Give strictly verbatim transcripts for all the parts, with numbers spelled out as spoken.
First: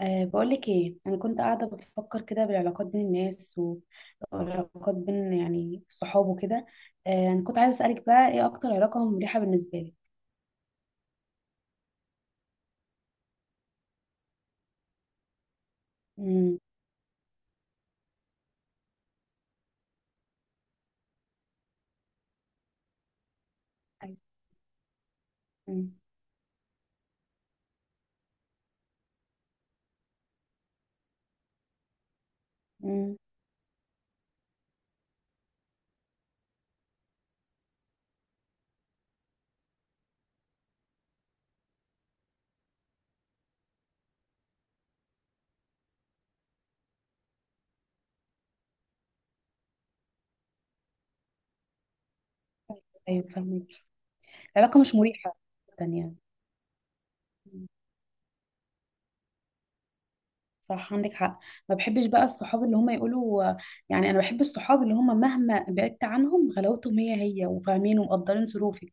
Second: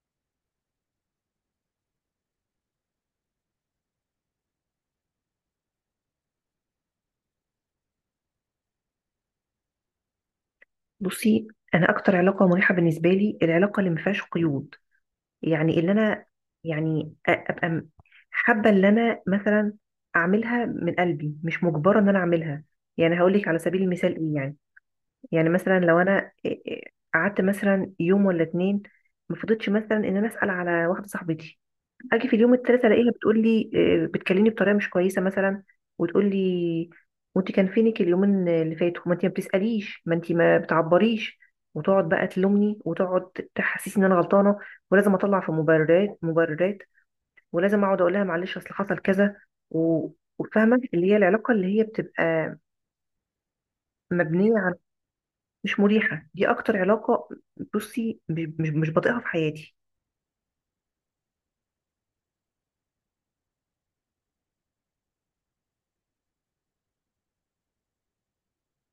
أه بقولك ايه، انا كنت قاعده بفكر كده بالعلاقات بين الناس و- والعلاقات بين يعني الصحاب وكده. أه انا كنت عايزه اسالك بقى، ايه اكتر علاقه مريحه بالنسبه لك؟ بصي، انا اكتر علاقه مريحه بالنسبه لي العلاقه اللي ما فيهاش قيود. يعني اللي انا، امم. يعني أ- ابقى م- حابه اللي انا مثلا اعملها من قلبي، مش مجبره ان انا اعملها. يعني هقول لك على سبيل المثال ايوه. ايه يعني. يعني مثلا امم. لو انا إيه- إيه قعدت مثلا يوم ولا اتنين، ما فضلتش مثلا ان انا اسال على واحده صاحبتي، اجي في اليوم التالت الاقيها أمم. بتقول لي، آه، بتكلمني بطريقه مش كويسه مثلا، وتقول لي وانت كان فينك اليومين اللي فاتوا، ما انت ما بتساليش، ما انت ما بتعبريش، وتقعد بقى تلومني وتقعد تحسسني ان انا غلطانه، ولازم اطلع في مبررات مبررات ولازم اقعد اقول لها معلش اصل حصل كذا و- وفاهمه اللي هي العلاقه اللي هي بتبقى ايوه، فاهمك. مبنيه على، العلاقه مش مريحه مش جدا يعني. مريحه. دي اكتر علاقه، بصي مش مش مش بطيقها في حياتي. صح، عندك حق. ما بحبش بقى الصحاب اللي هم يقولوا يعني. انا بحب الصحاب اللي هم مهما بعدت عنهم غلاوتهم هي هي، وفاهمين ومقدرين ظروفك.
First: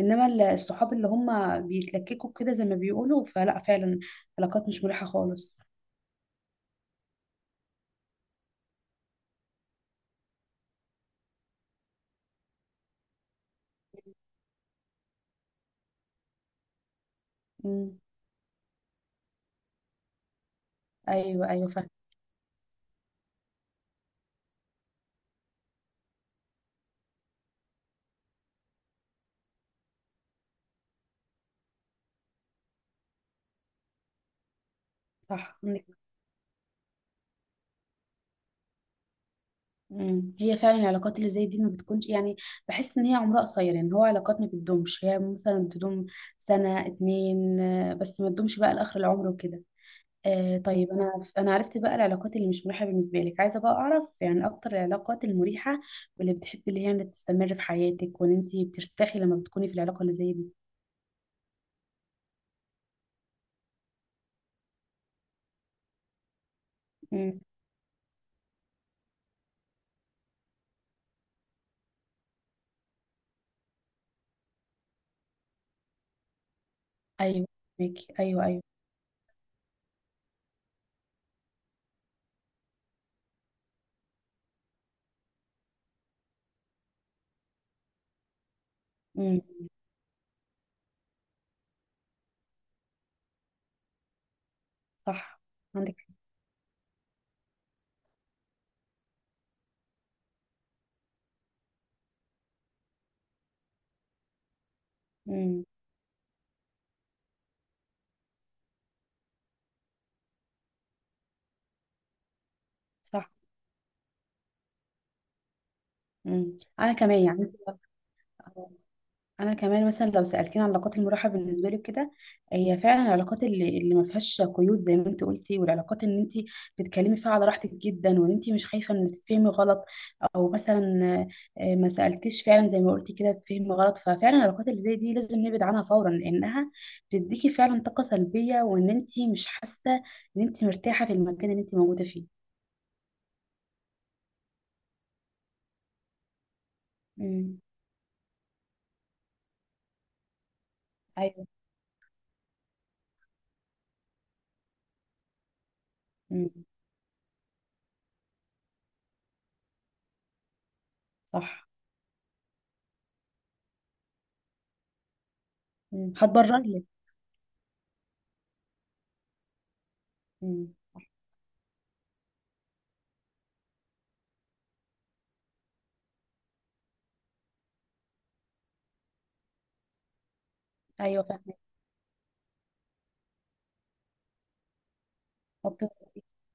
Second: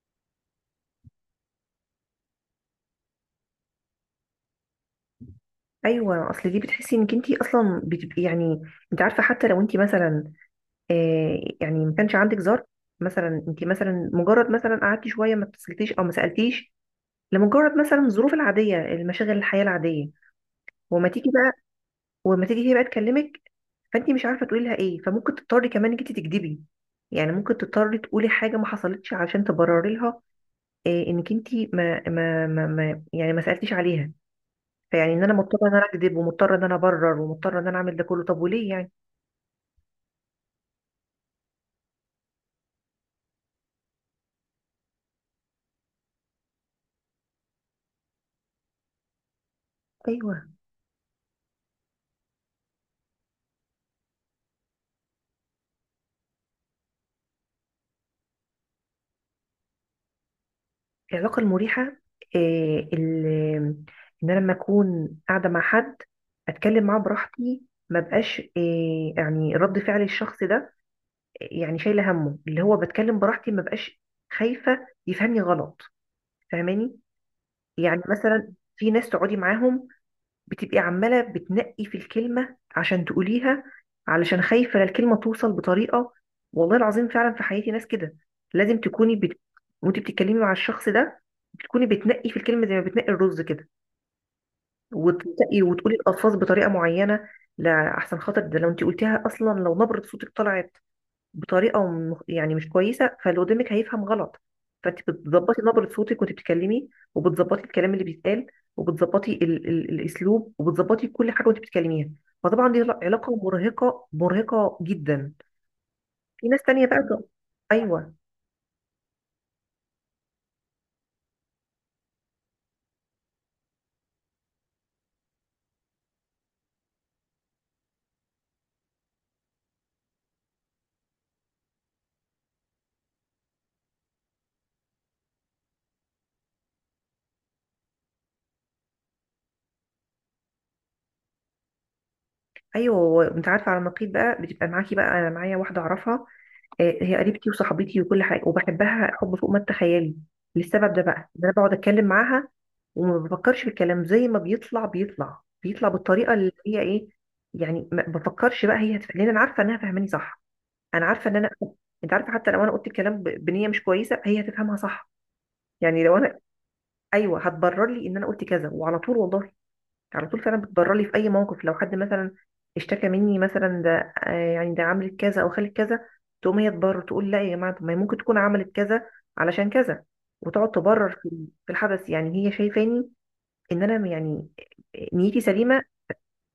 انما ال- الصحاب اللي هم بيتلككوا كده، زي ما بيقولوا، فلا فعلا علاقات مش مريحة خالص. ايوه، اصل دي بتحسي انك انت اصلا بتبقي يعني، انت عارفه حتى لو انت مثلا، آه، يعني ما كانش عندك زر، مثلا انت مثلا مجرد مثلا قعدتي شويه ما اتصلتيش او ما سالتيش، لمجرد مثلا امم. الظروف العاديه، المشاغل، الحياه العاديه، وما تيجي ايوه، بقى، ايوه فاهم. وما تيجي هي بقى تكلمك، فانت مش عارفه تقولي لها ايه، فممكن تضطري كمان انك انت تكدبي. يعني ممكن تضطري تقولي حاجه ما حصلتش عشان تبرري لها، آه، انك انت ما ما ما ما- يعني ما سالتيش عليها. فيعني ان انا صح مضطره ان عندك. انا اكذب، ومضطره ان انا ابرر، ومضطره ان انا اعمل ده كله، طب وليه يعني؟ امم. هي فعلا العلاقات اللي زي دي ما بتكونش يعني، بحس ان هي عمرها قصير يعني. هو علاقات ما بتدومش، هي مثلا بتدوم سنة اتنين، آه، بس ما تدومش بقى لاخر العمر وكده. ايوه. آه طيب، انا انا عرفت بقى العلاقات اللي مش مريحه بالنسبه لك. عايزه بقى اعرف يعني اكتر العلاقات المريحه، واللي بتحبي اللي هي يعني تستمر في حياتك، وان انت بترتاحي لما بتكوني في العلاقه اللي زي دي. العلاقة المريحة، آه، ال- إن أنا لما أكون قاعدة مع حد أتكلم معاه امم. براحتي، ما بقاش آه، يعني رد فعل الشخص ده، آه، يعني شايلة همه. اللي هو بتكلم براحتي، ما بقاش خايفة يفهمني غلط، فاهماني؟ ايوه، يعني ميكي. ايوه، مثلا ايوه. في ناس تقعدي معاهم بتبقي عمالة بتنقي في الكلمة عشان تقوليها، علشان خايفة لا الكلمة توصل بطريقة. والله العظيم فعلا في حياتي ناس كده، لازم تكوني بت... امم. وانت بتتكلمي مع الشخص ده بتكوني بتنقي في الكلمة زي ما بتنقي الرز كده، صح وتنقي وتقولي عندك حق. الألفاظ بطريقة معينة. لا أحسن خاطر ده لو انت قلتيها أصلا لو نبرة صوتك طلعت بطريقه م- يعني مش كويسه، فاللي قدامك هيفهم غلط. فانت بتظبطي امم. نبره صوتك وانت بتتكلمي، وبتظبطي الكلام اللي بيتقال، وبتظبطي ال ال الاسلوب، وبتظبطي كل حاجه وانت بتتكلميها. فطبعا دي صح. علاقه مرهقه، مرهقه جدا. في امم، ناس تانية انا بقى. كمان يعني. ايوه، انا كمان مثلا، لو سالتيني عن علاقات المراحه بالنسبه لي كده، هي فعلا العلاقات اللي, اللي ما فيهاش قيود، زي ما انت قلتي، والعلاقات ان انت بتتكلمي فيها على راحتك جدا، وان انت مش خايفه ان تتفهمي غلط، او مثلا آه، ما سالتيش، فعلا زي ما قلتي كده، تتفهمي غلط. ففعلا العلاقات اللي زي دي لازم نبعد عنها فورا، لانها بتديكي فعلا طاقه سلبيه، وان انت مش حاسه ان انت مرتاحه في المكان اللي انت موجوده فيه. ايوه، انت عارفه، على النقيض بقى بتبقى معاكي بقى، انا معايا واحده اعرفها، آه، هي قريبتي امم. وصاحبتي وكل حاجه، وبحبها حب فوق ما تتخيلي. للسبب ده بقى ان ايوه. انا بقعد اتكلم معاها وما بفكرش في الكلام، زي ما بيطلع بيطلع بيطلع بالطريقه امم. اللي هي ايه. يعني ما بفكرش بقى هي هتف... لان انا عارفه انها فاهماني صح، انا عارفه ان انا صح. انت عارفه حتى لو انا قلت الكلام ب... بنيه مش كويسه هي هتفهمها صح، يعني امم، لو انا، هتبرر لك. ايوه هتبرر لي ان انا قلت كذا، وعلى طول والله على طول فعلا امم. بتبرر لي في اي موقف. لو حد مثلا اشتكى مني مثلا، ده آه، يعني ده عملت كذا او خلت كذا، تقوم هي تبرر، تقول لا يا جماعه طب ما هي ممكن تكون عملت كذا علشان كذا، وتقعد تبرر ايوه في فاهمه. في الحدث. يعني هي شايفاني ان انا يعني نيتي سليمه، أوكي.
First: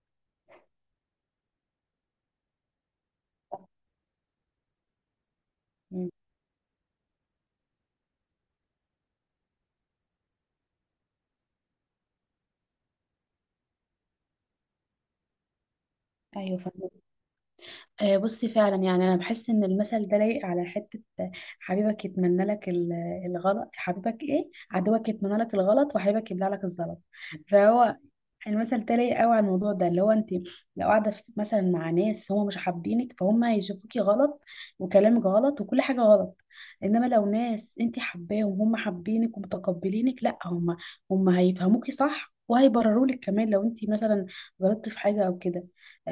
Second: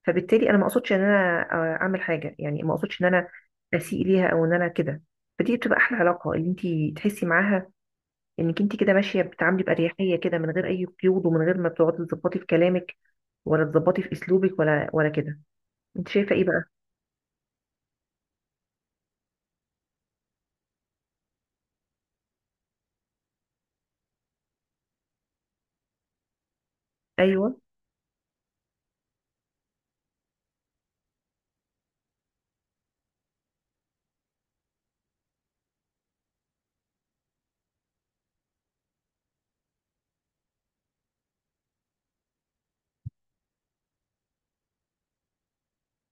فبالتالي انا ما اقصدش ان انا، آه، اعمل حاجه. يعني ما اقصدش ان انا اسيء ليها او ان انا كده. فدي بتبقى احلى امم. علاقه، اللي انت تحسي معاها انك انت كده ماشيه بتتعاملي باريحيه كده، من غير اي قيود، ومن غير ما بتقعدي تظبطي في كلامك، ولا تظبطي في اسلوبك، ولا ولا كده. انت شايفه ايه ايوه بقى؟ فاهمة. آه، بصي فعلا يعني انا بحس ان المثل ده لايق على حته. آه، حبيبك يتمنى لك ال- الغلط، حبيبك ايه، عدوك يتمنى لك الغلط، وحبيبك يبلع لك الزلط. ايوه، فهو المثل ده لايق قوي على الموضوع ده، اللي هو انت لو قاعده في- مثلا مع ناس هم مش حابينك، فهم هيشوفوكي غلط، وكلامك غلط، وكل حاجه غلط. انما لو ناس انت حباهم وهم حابينك ومتقبلينك، لا، هم هم هيفهموكي صح، وهيبرروا لك كمان لو انت مثلا غلطتي في حاجه او كده.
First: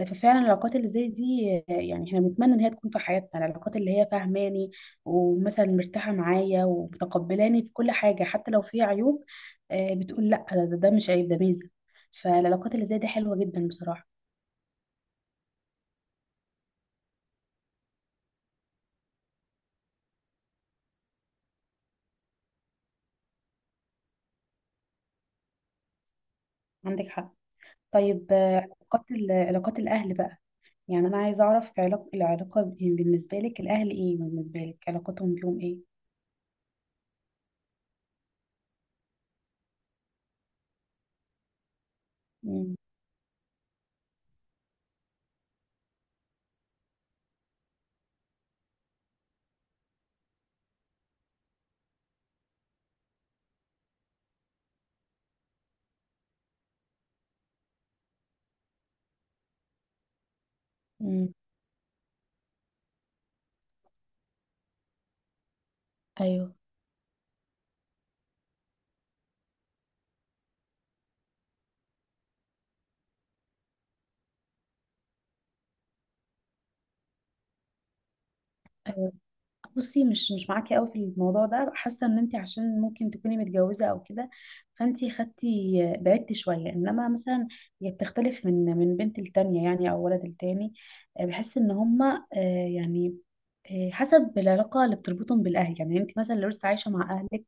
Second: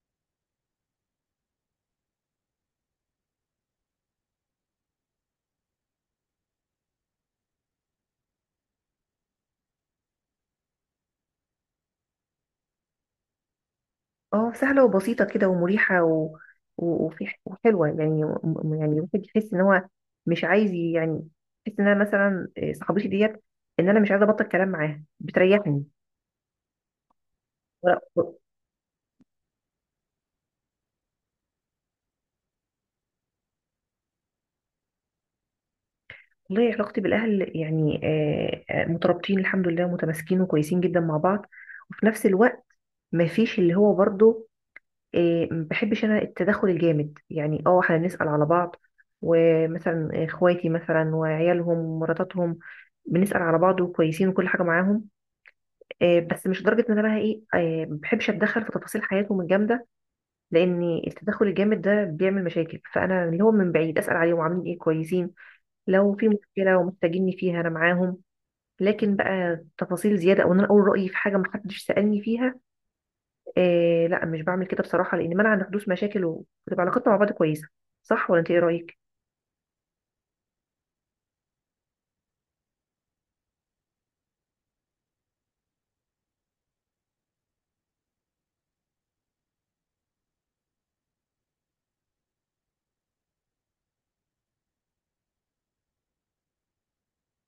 ففعلا العلاقات اللي زي دي آه، يعني احنا بنتمنى ان هي تكون في حياتنا. العلاقات اللي هي فاهماني، ومثلا مرتاحه معايا ومتقبلاني في كل حاجه، حتى لو في عيوب آه، بتقول لا، ده, ده مش عيب، ده ميزه. فالعلاقات اللي زي دي حلوه جدا بصراحه. اه سهله وبسيطه كده ومريحه و... و- وفي ح- وحلوه يعني، م- يعني الواحد يحس ان هو مش عايز ي- يعني يحس ان انا مثلا إيه، صاحبتي ديت، ان انا مش عايزه ابطل كلام معاها، بتريحني عندك حق. طيب، ولا- آه، علاقات ال- علاقات الاهل بقى. يعني انا عايزه اعرف علاقه العلاقه ب- بالنسبه لك الاهل ايه، بالنسبه لك علاقتهم بيهم ايه؟ والله علاقتي بالاهل يعني، آه، آه، مترابطين الحمد لله، متماسكين وكويسين جدا مع بعض. وفي نفس الوقت مم. ما فيش اللي هو برضه إيه، ما بحبش انا التدخل الجامد. يعني اه احنا بنسأل على بعض، ومثلا اخواتي مثلا وعيالهم ومراتاتهم، بنسأل على بعض وكويسين وكل حاجة معاهم. إيه، بس مش لدرجة ان انا بقى ايه، إيه، ما بحبش اتدخل في تفاصيل حياتهم الجامدة، لان مم. التدخل الجامد ده بيعمل مشاكل. فانا اللي هو من بعيد اسأل عليهم عاملين ايه، كويسين، لو في ايوه، مشكلة ومحتاجيني فيها انا معاهم. لكن بقى تفاصيل زيادة، او ان انا اقول رأيي في حاجة محدش سألني فيها، إيه لا مش بعمل كده بصراحة، لأن منع عن حدوث مشاكل، وبتبقى علاقتنا مع بعض كويسة. صح ولا أنت إيه رأيك؟ بصي، مش مش معاكي قوي في الموضوع ده. حاسه ان انت، عشان ممكن تكوني متجوزه او كده، فانت خدتي بعدتي شويه. انما مثلا، هي بتختلف من من بنت التانية يعني، او ولد التاني. آه، بحس ان هما آه، يعني آه، حسب العلاقه اللي بتربطهم بالاهل يعني. انت مثلا لو لسه عايشه مع اهلك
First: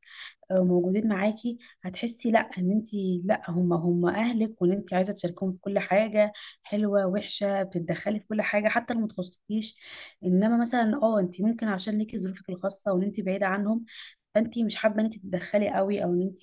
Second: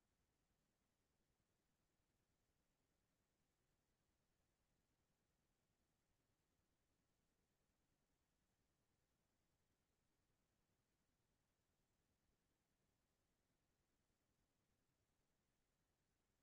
آه، موجودين معاكي، هتحسي لا ان انت، لا هم هم اهلك، وان انت عايزه تشاركهم في كل حاجه، حلوه وحشه، بتتدخلي في كل حاجه حتى لو ما تخصكيش. انما مثلا اه انت ممكن، عشان ليكي ظروفك الخاصه وان انت بعيده عنهم، فانت مش حابه ان انت تتدخلي قوي، او ان انت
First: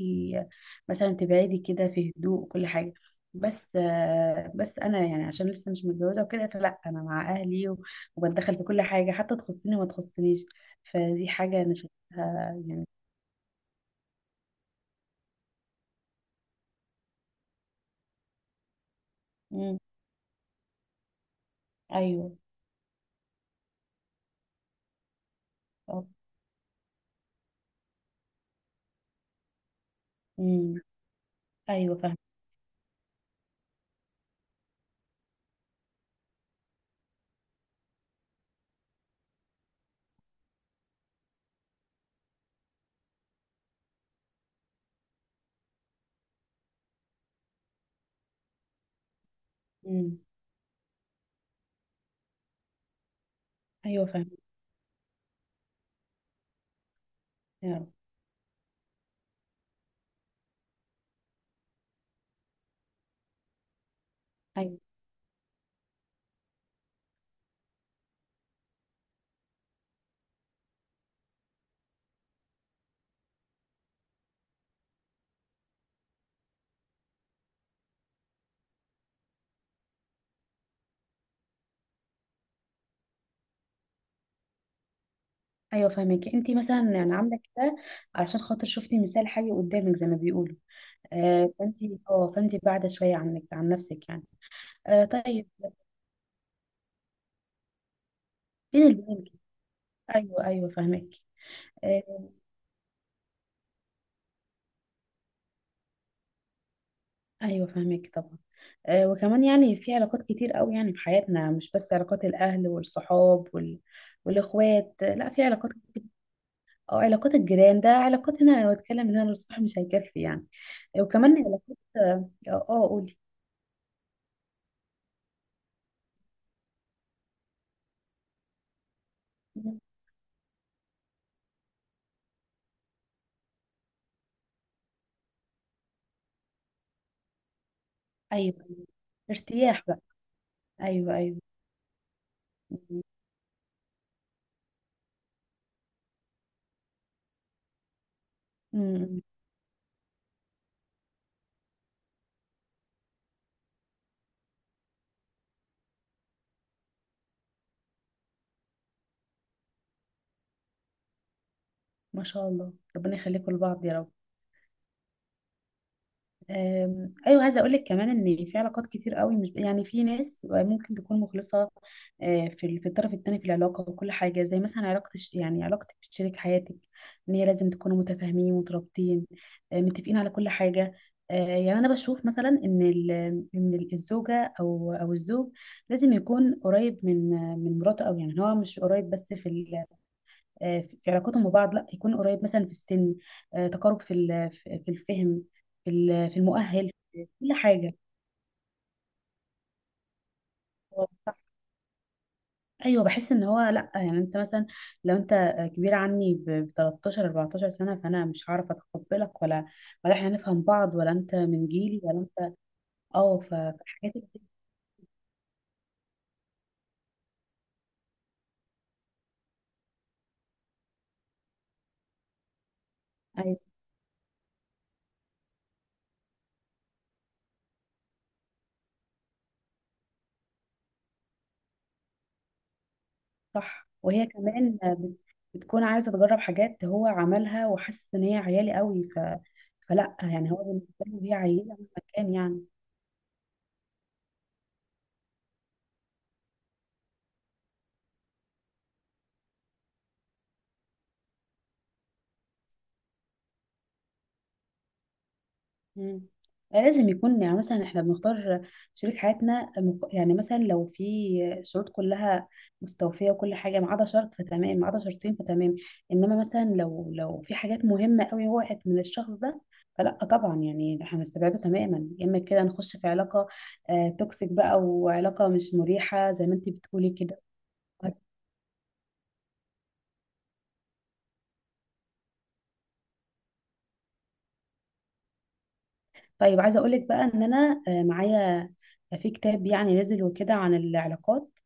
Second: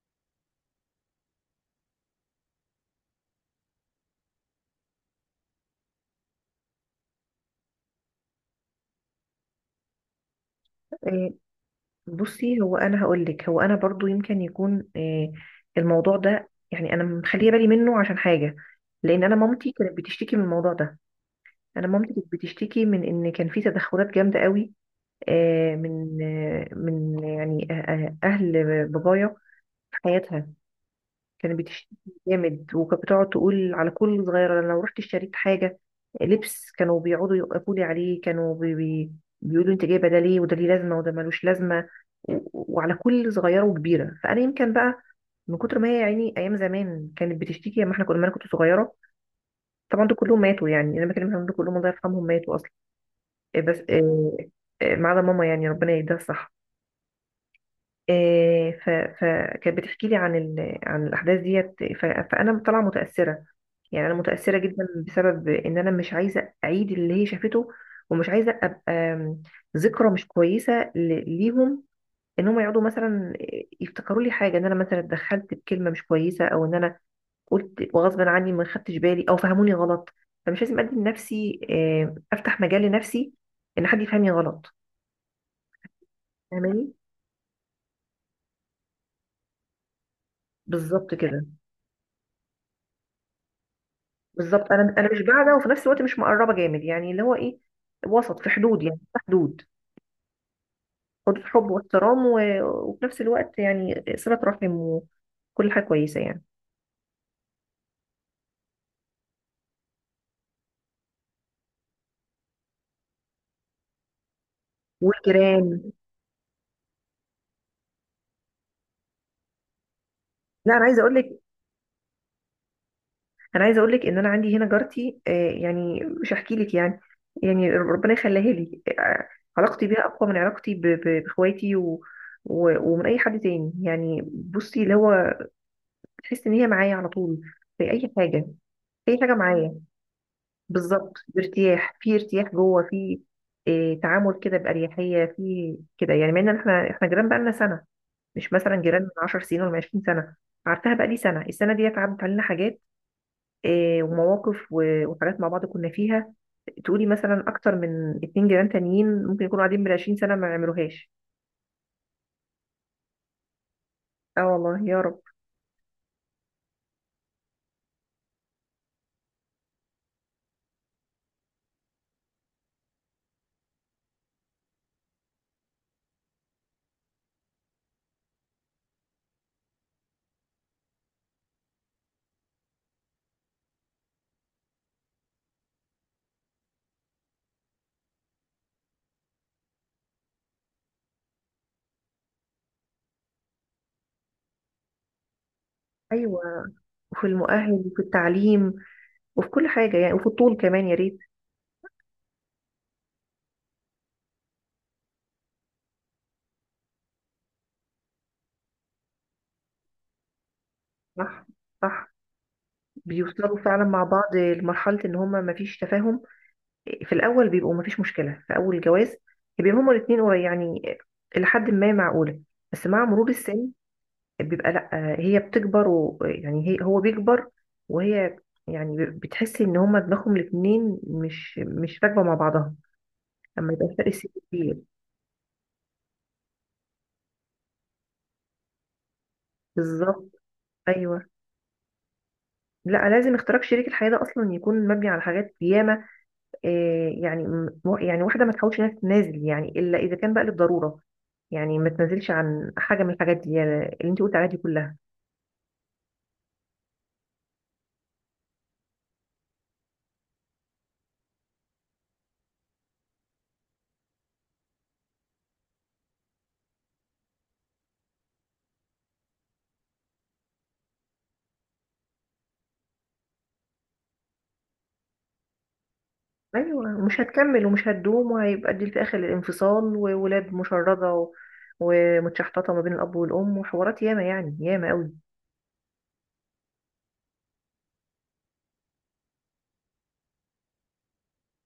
مثلا تبعدي كده في هدوء وكل حاجه. بس آه، بس انا يعني، عشان لسه مش متجوزه وكده، فلا انا مع اهلي، و- وبتدخل في كل حاجه حتى تخصني وما تخصنيش. فدي إيه حاجه انا شايفها بصي، هو يعني. أنا هقول لك، هو أنا برضو يمكن يكون إيه الموضوع ده يعني أنا مخلية بالي منه عشان حاجة. لأن أنا مامتي كانت بتشتكي من الموضوع ده، أنا مامتي كانت ايوه. بتشتكي من إن كان في تدخلات جامدة قوي، آه، اه. من آه، من يعني آه، آه، أهل بابايا في حياتها، امم. كانت ايوه بتشتكي فاهم. جامد. وكانت بتقعد تقول على كل صغيرة، أنا لو رحت اشتريت حاجة لبس كانوا بيقعدوا يوقفوا لي عليه، كانوا بي بي بيقولوا انت جايبة ده ليه، وده ليه لازمة وده ملوش لازمة، و- وعلى كل صغيرة وكبيرة. فأنا يمكن بقى من كتر ما هي يعني أيام زمان كانت بتشتكي لما احنا كنا، لما أنا كنت صغيرة. طبعا دول امم. كلهم ماتوا، يعني أنا بكلمها دول كلهم الله يرحمهم، ماتوا أصلا، إيه بس إيه ايوه فاهم. إيه ما عدا ماما، يعني ربنا يهديها الصح. يا رب. إيه ف- فكانت بتحكي لي عن ال- عن الأحداث ديت، ف- فأنا طالعة متأثرة. يعني انا متاثره ايوه، جدا بسبب ان انا مش عايزه اعيد اللي هي شافته، ومش عايزه ابقى آم، ذكرى مش كويسه ل- ليهم، ان هم يقعدوا مثلا يفتكروا لي حاجه، ان انا مثلا اتدخلت بكلمه مش كويسه، او ان انا قلت وغصب عني ما خدتش بالي، او فهموني غلط. فمش لازم ادي لنفسي، آم، افتح مجال لنفسي ان حد يفهمني غلط، ايوه فاهمك. انت مثلا فاهماني؟ يعني عامله كده علشان خاطر شفتي مثال حي قدامك، زي ما بيقولوا. بالظبط كده. آه فانت اه فانت بعد شويه عنك عن نفسك يعني. بالظبط، انا آه انا مش طيب. بعده، وفي نفس الوقت مش مقربه جامد. يعني اللي هو ايه، وسط، في حدود، بين يعني في البنين كده. حدود، ايوه، ايوه فاهمك. حدود حب آه واحترام و... وفي نفس الوقت يعني صلة رحم وكل حاجة كويسة يعني. ايوه فاهمك طبعا. آه وكمان يعني، في علاقات كتير قوي يعني في حياتنا، مش بس علاقات الاهل والصحاب وال... والاخوات، لا، في علاقات والجيران، كتير، أو علاقات الجيران. ده علاقات هنا، لو اتكلم هنا للصبح مش هيكفي يعني. لا أنا عايزة أقول وكمان لك، علاقات اه آه، قولي. أنا عايزة أقول لك إن أنا عندي هنا جارتي، آه، يعني مش هحكي لك يعني، يعني ربنا يخليها لي. آه، علاقتي بيها أقوى من علاقتي ب... ب... بإخواتي و... و... ومن أي حد تاني. يعني بصي اللي هو تحس إن هي معايا على طول في أي حاجة، ايوه، أيوة. في أي حاجة معايا. ارتياح بقى. بالظبط، ايوه، ايوه. بارتياح، في ارتياح جوه م- في، آه، تعامل كده بأريحية في كده. يعني مع إن إحنا إحنا جيران بقالنا سنة، مش مثلا جيران من م- 10 سنين ولا من عشرين سنة سنه. عارفاها بقى لي سنه، السنه ديت عدت علينا حاجات، آه، ومواقف و- وحاجات مع بعض كنا فيها، تقولي مثلا اكتر من اتنين جيران تانيين ممكن يكونوا قاعدين من عشرين سنة سنه ما يعملوهاش. ما شاء الله، ربنا يخليكم لبعض يا رب. اه والله يا رب. أم، ايوه، عايزه اقول لك كمان ان في علاقات كتير قوي، مش يعني في ناس ممكن تكون مخلصه آه، في ال- في الطرف الثاني في العلاقه وكل حاجه، زي مثلا علاقه الش- يعني علاقتك بشريك حياتك، ان هي لازم تكونوا متفاهمين مترابطين، آه، متفقين على كل حاجه. آه، يعني انا بشوف مثلا ان ال- ان ال- الزوجه او او الزوج لازم يكون قريب من من مراته قوي يعني. هو مش قريب بس في آه، في في علاقتهم ببعض، لا، يكون قريب مثلا في السن، آه، تقارب في ال- في في الفهم، في ال- في ايوه، المؤهل، وفي في كل المؤهل حاجة. وفي التعليم وفي كل حاجه يعني، وفي الطول كمان يا هو ريت. صح. ايوه، بحس ان هو لا يعني. انت مثلا لو انت كبير عني ب تلتاشر اربعتاشر سنه، فانا مش هعرف اتقبلك، ولا ولا احنا هنفهم بعض، ولا انت صح، من جيلي، صح، ولا انت اه ف- بيوصلوا فعلا مع فالحاجات اللي بعض دي. لمرحله ان هما ما فيش تفاهم. في الاول بيبقوا ما فيش مشكله في اول الجواز، بيبقوا هما الاثنين يعني لحد ما معقوله. بس مع مرور ايوه السن بيبقى لأ، هي بتكبر، و يعني هي، هو بيكبر وهي، يعني بتحس ان هما دماغهم الاتنين مش مش راكبة مع بعضها، لما صح. يبقى فرق وهي سن كبير. كمان بت- بتكون عايزه تجرب حاجات هو عملها، وحاسس ان هي عيالي قوي ف... فلا بالظبط. يعني، هو بالنسبه له ايوه، هي عيله مهما كان يعني. لا لازم اختراق شريك الحياة ده اصلا يكون مبني على حاجات ياما. آه، يعني م- يعني واحدة ما تحاولش انها تنازل يعني، الا اذا كان بقى للضرورة، يعني ما تنازلش عن حاجة من الحاجات دي يعني، اللي انت قلت عليها دي كلها. مم. آه، لازم يكون يعني، مثلا احنا بنختار شريك حياتنا مق- يعني مثلا لو في شروط كلها مستوفية وكل حاجة، ما عدا شرط فتمام، ما عدا شرطين فتمام. انما مثلا لو لو في حاجات مهمة قوي وقعت من الشخص ده، فلا طبعا يعني احنا هنستبعده تماما، يا اما كده نخش في علاقة آه، توكسيك بقى، وعلاقة مش مريحة زي ما انت ايوه، بتقولي مش كده. هتكمل ومش هتدوم، وهيبقى دي في اخر الانفصال، وولاد مشردة و... ومتشحططة ما بين الاب والام، وحوارات ياما يعني، ياما قوي. طيب، عايزة اقولك بقى ان انا آه، معايا في كتاب يعني نزل وكده عن العلاقات،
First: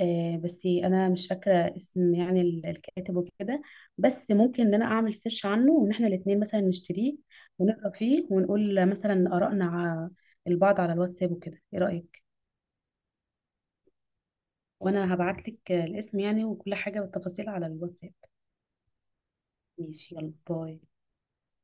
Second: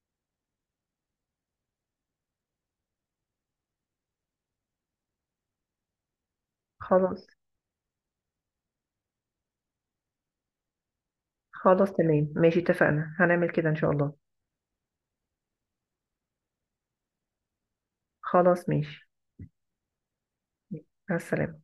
آه، بس انا مش فاكره اسم يعني ال- الكاتب وكده. بس ممكن ان انا اعمل سيرش عنه، وان احنا الاثنين مثلا نشتريه خلاص. ونقرا فيه، ونقول مثلا ارائنا ع- البعض على الواتساب وكده. ايه خلاص رايك؟ تمام ماشي، اتفقنا هنعمل كده ان شاء الله. وانا هبعت لك الاسم يعني وكل حاجه والتفاصيل على الواتساب. خلاص ماشي، ماشي، يلا باي. مع السلامة.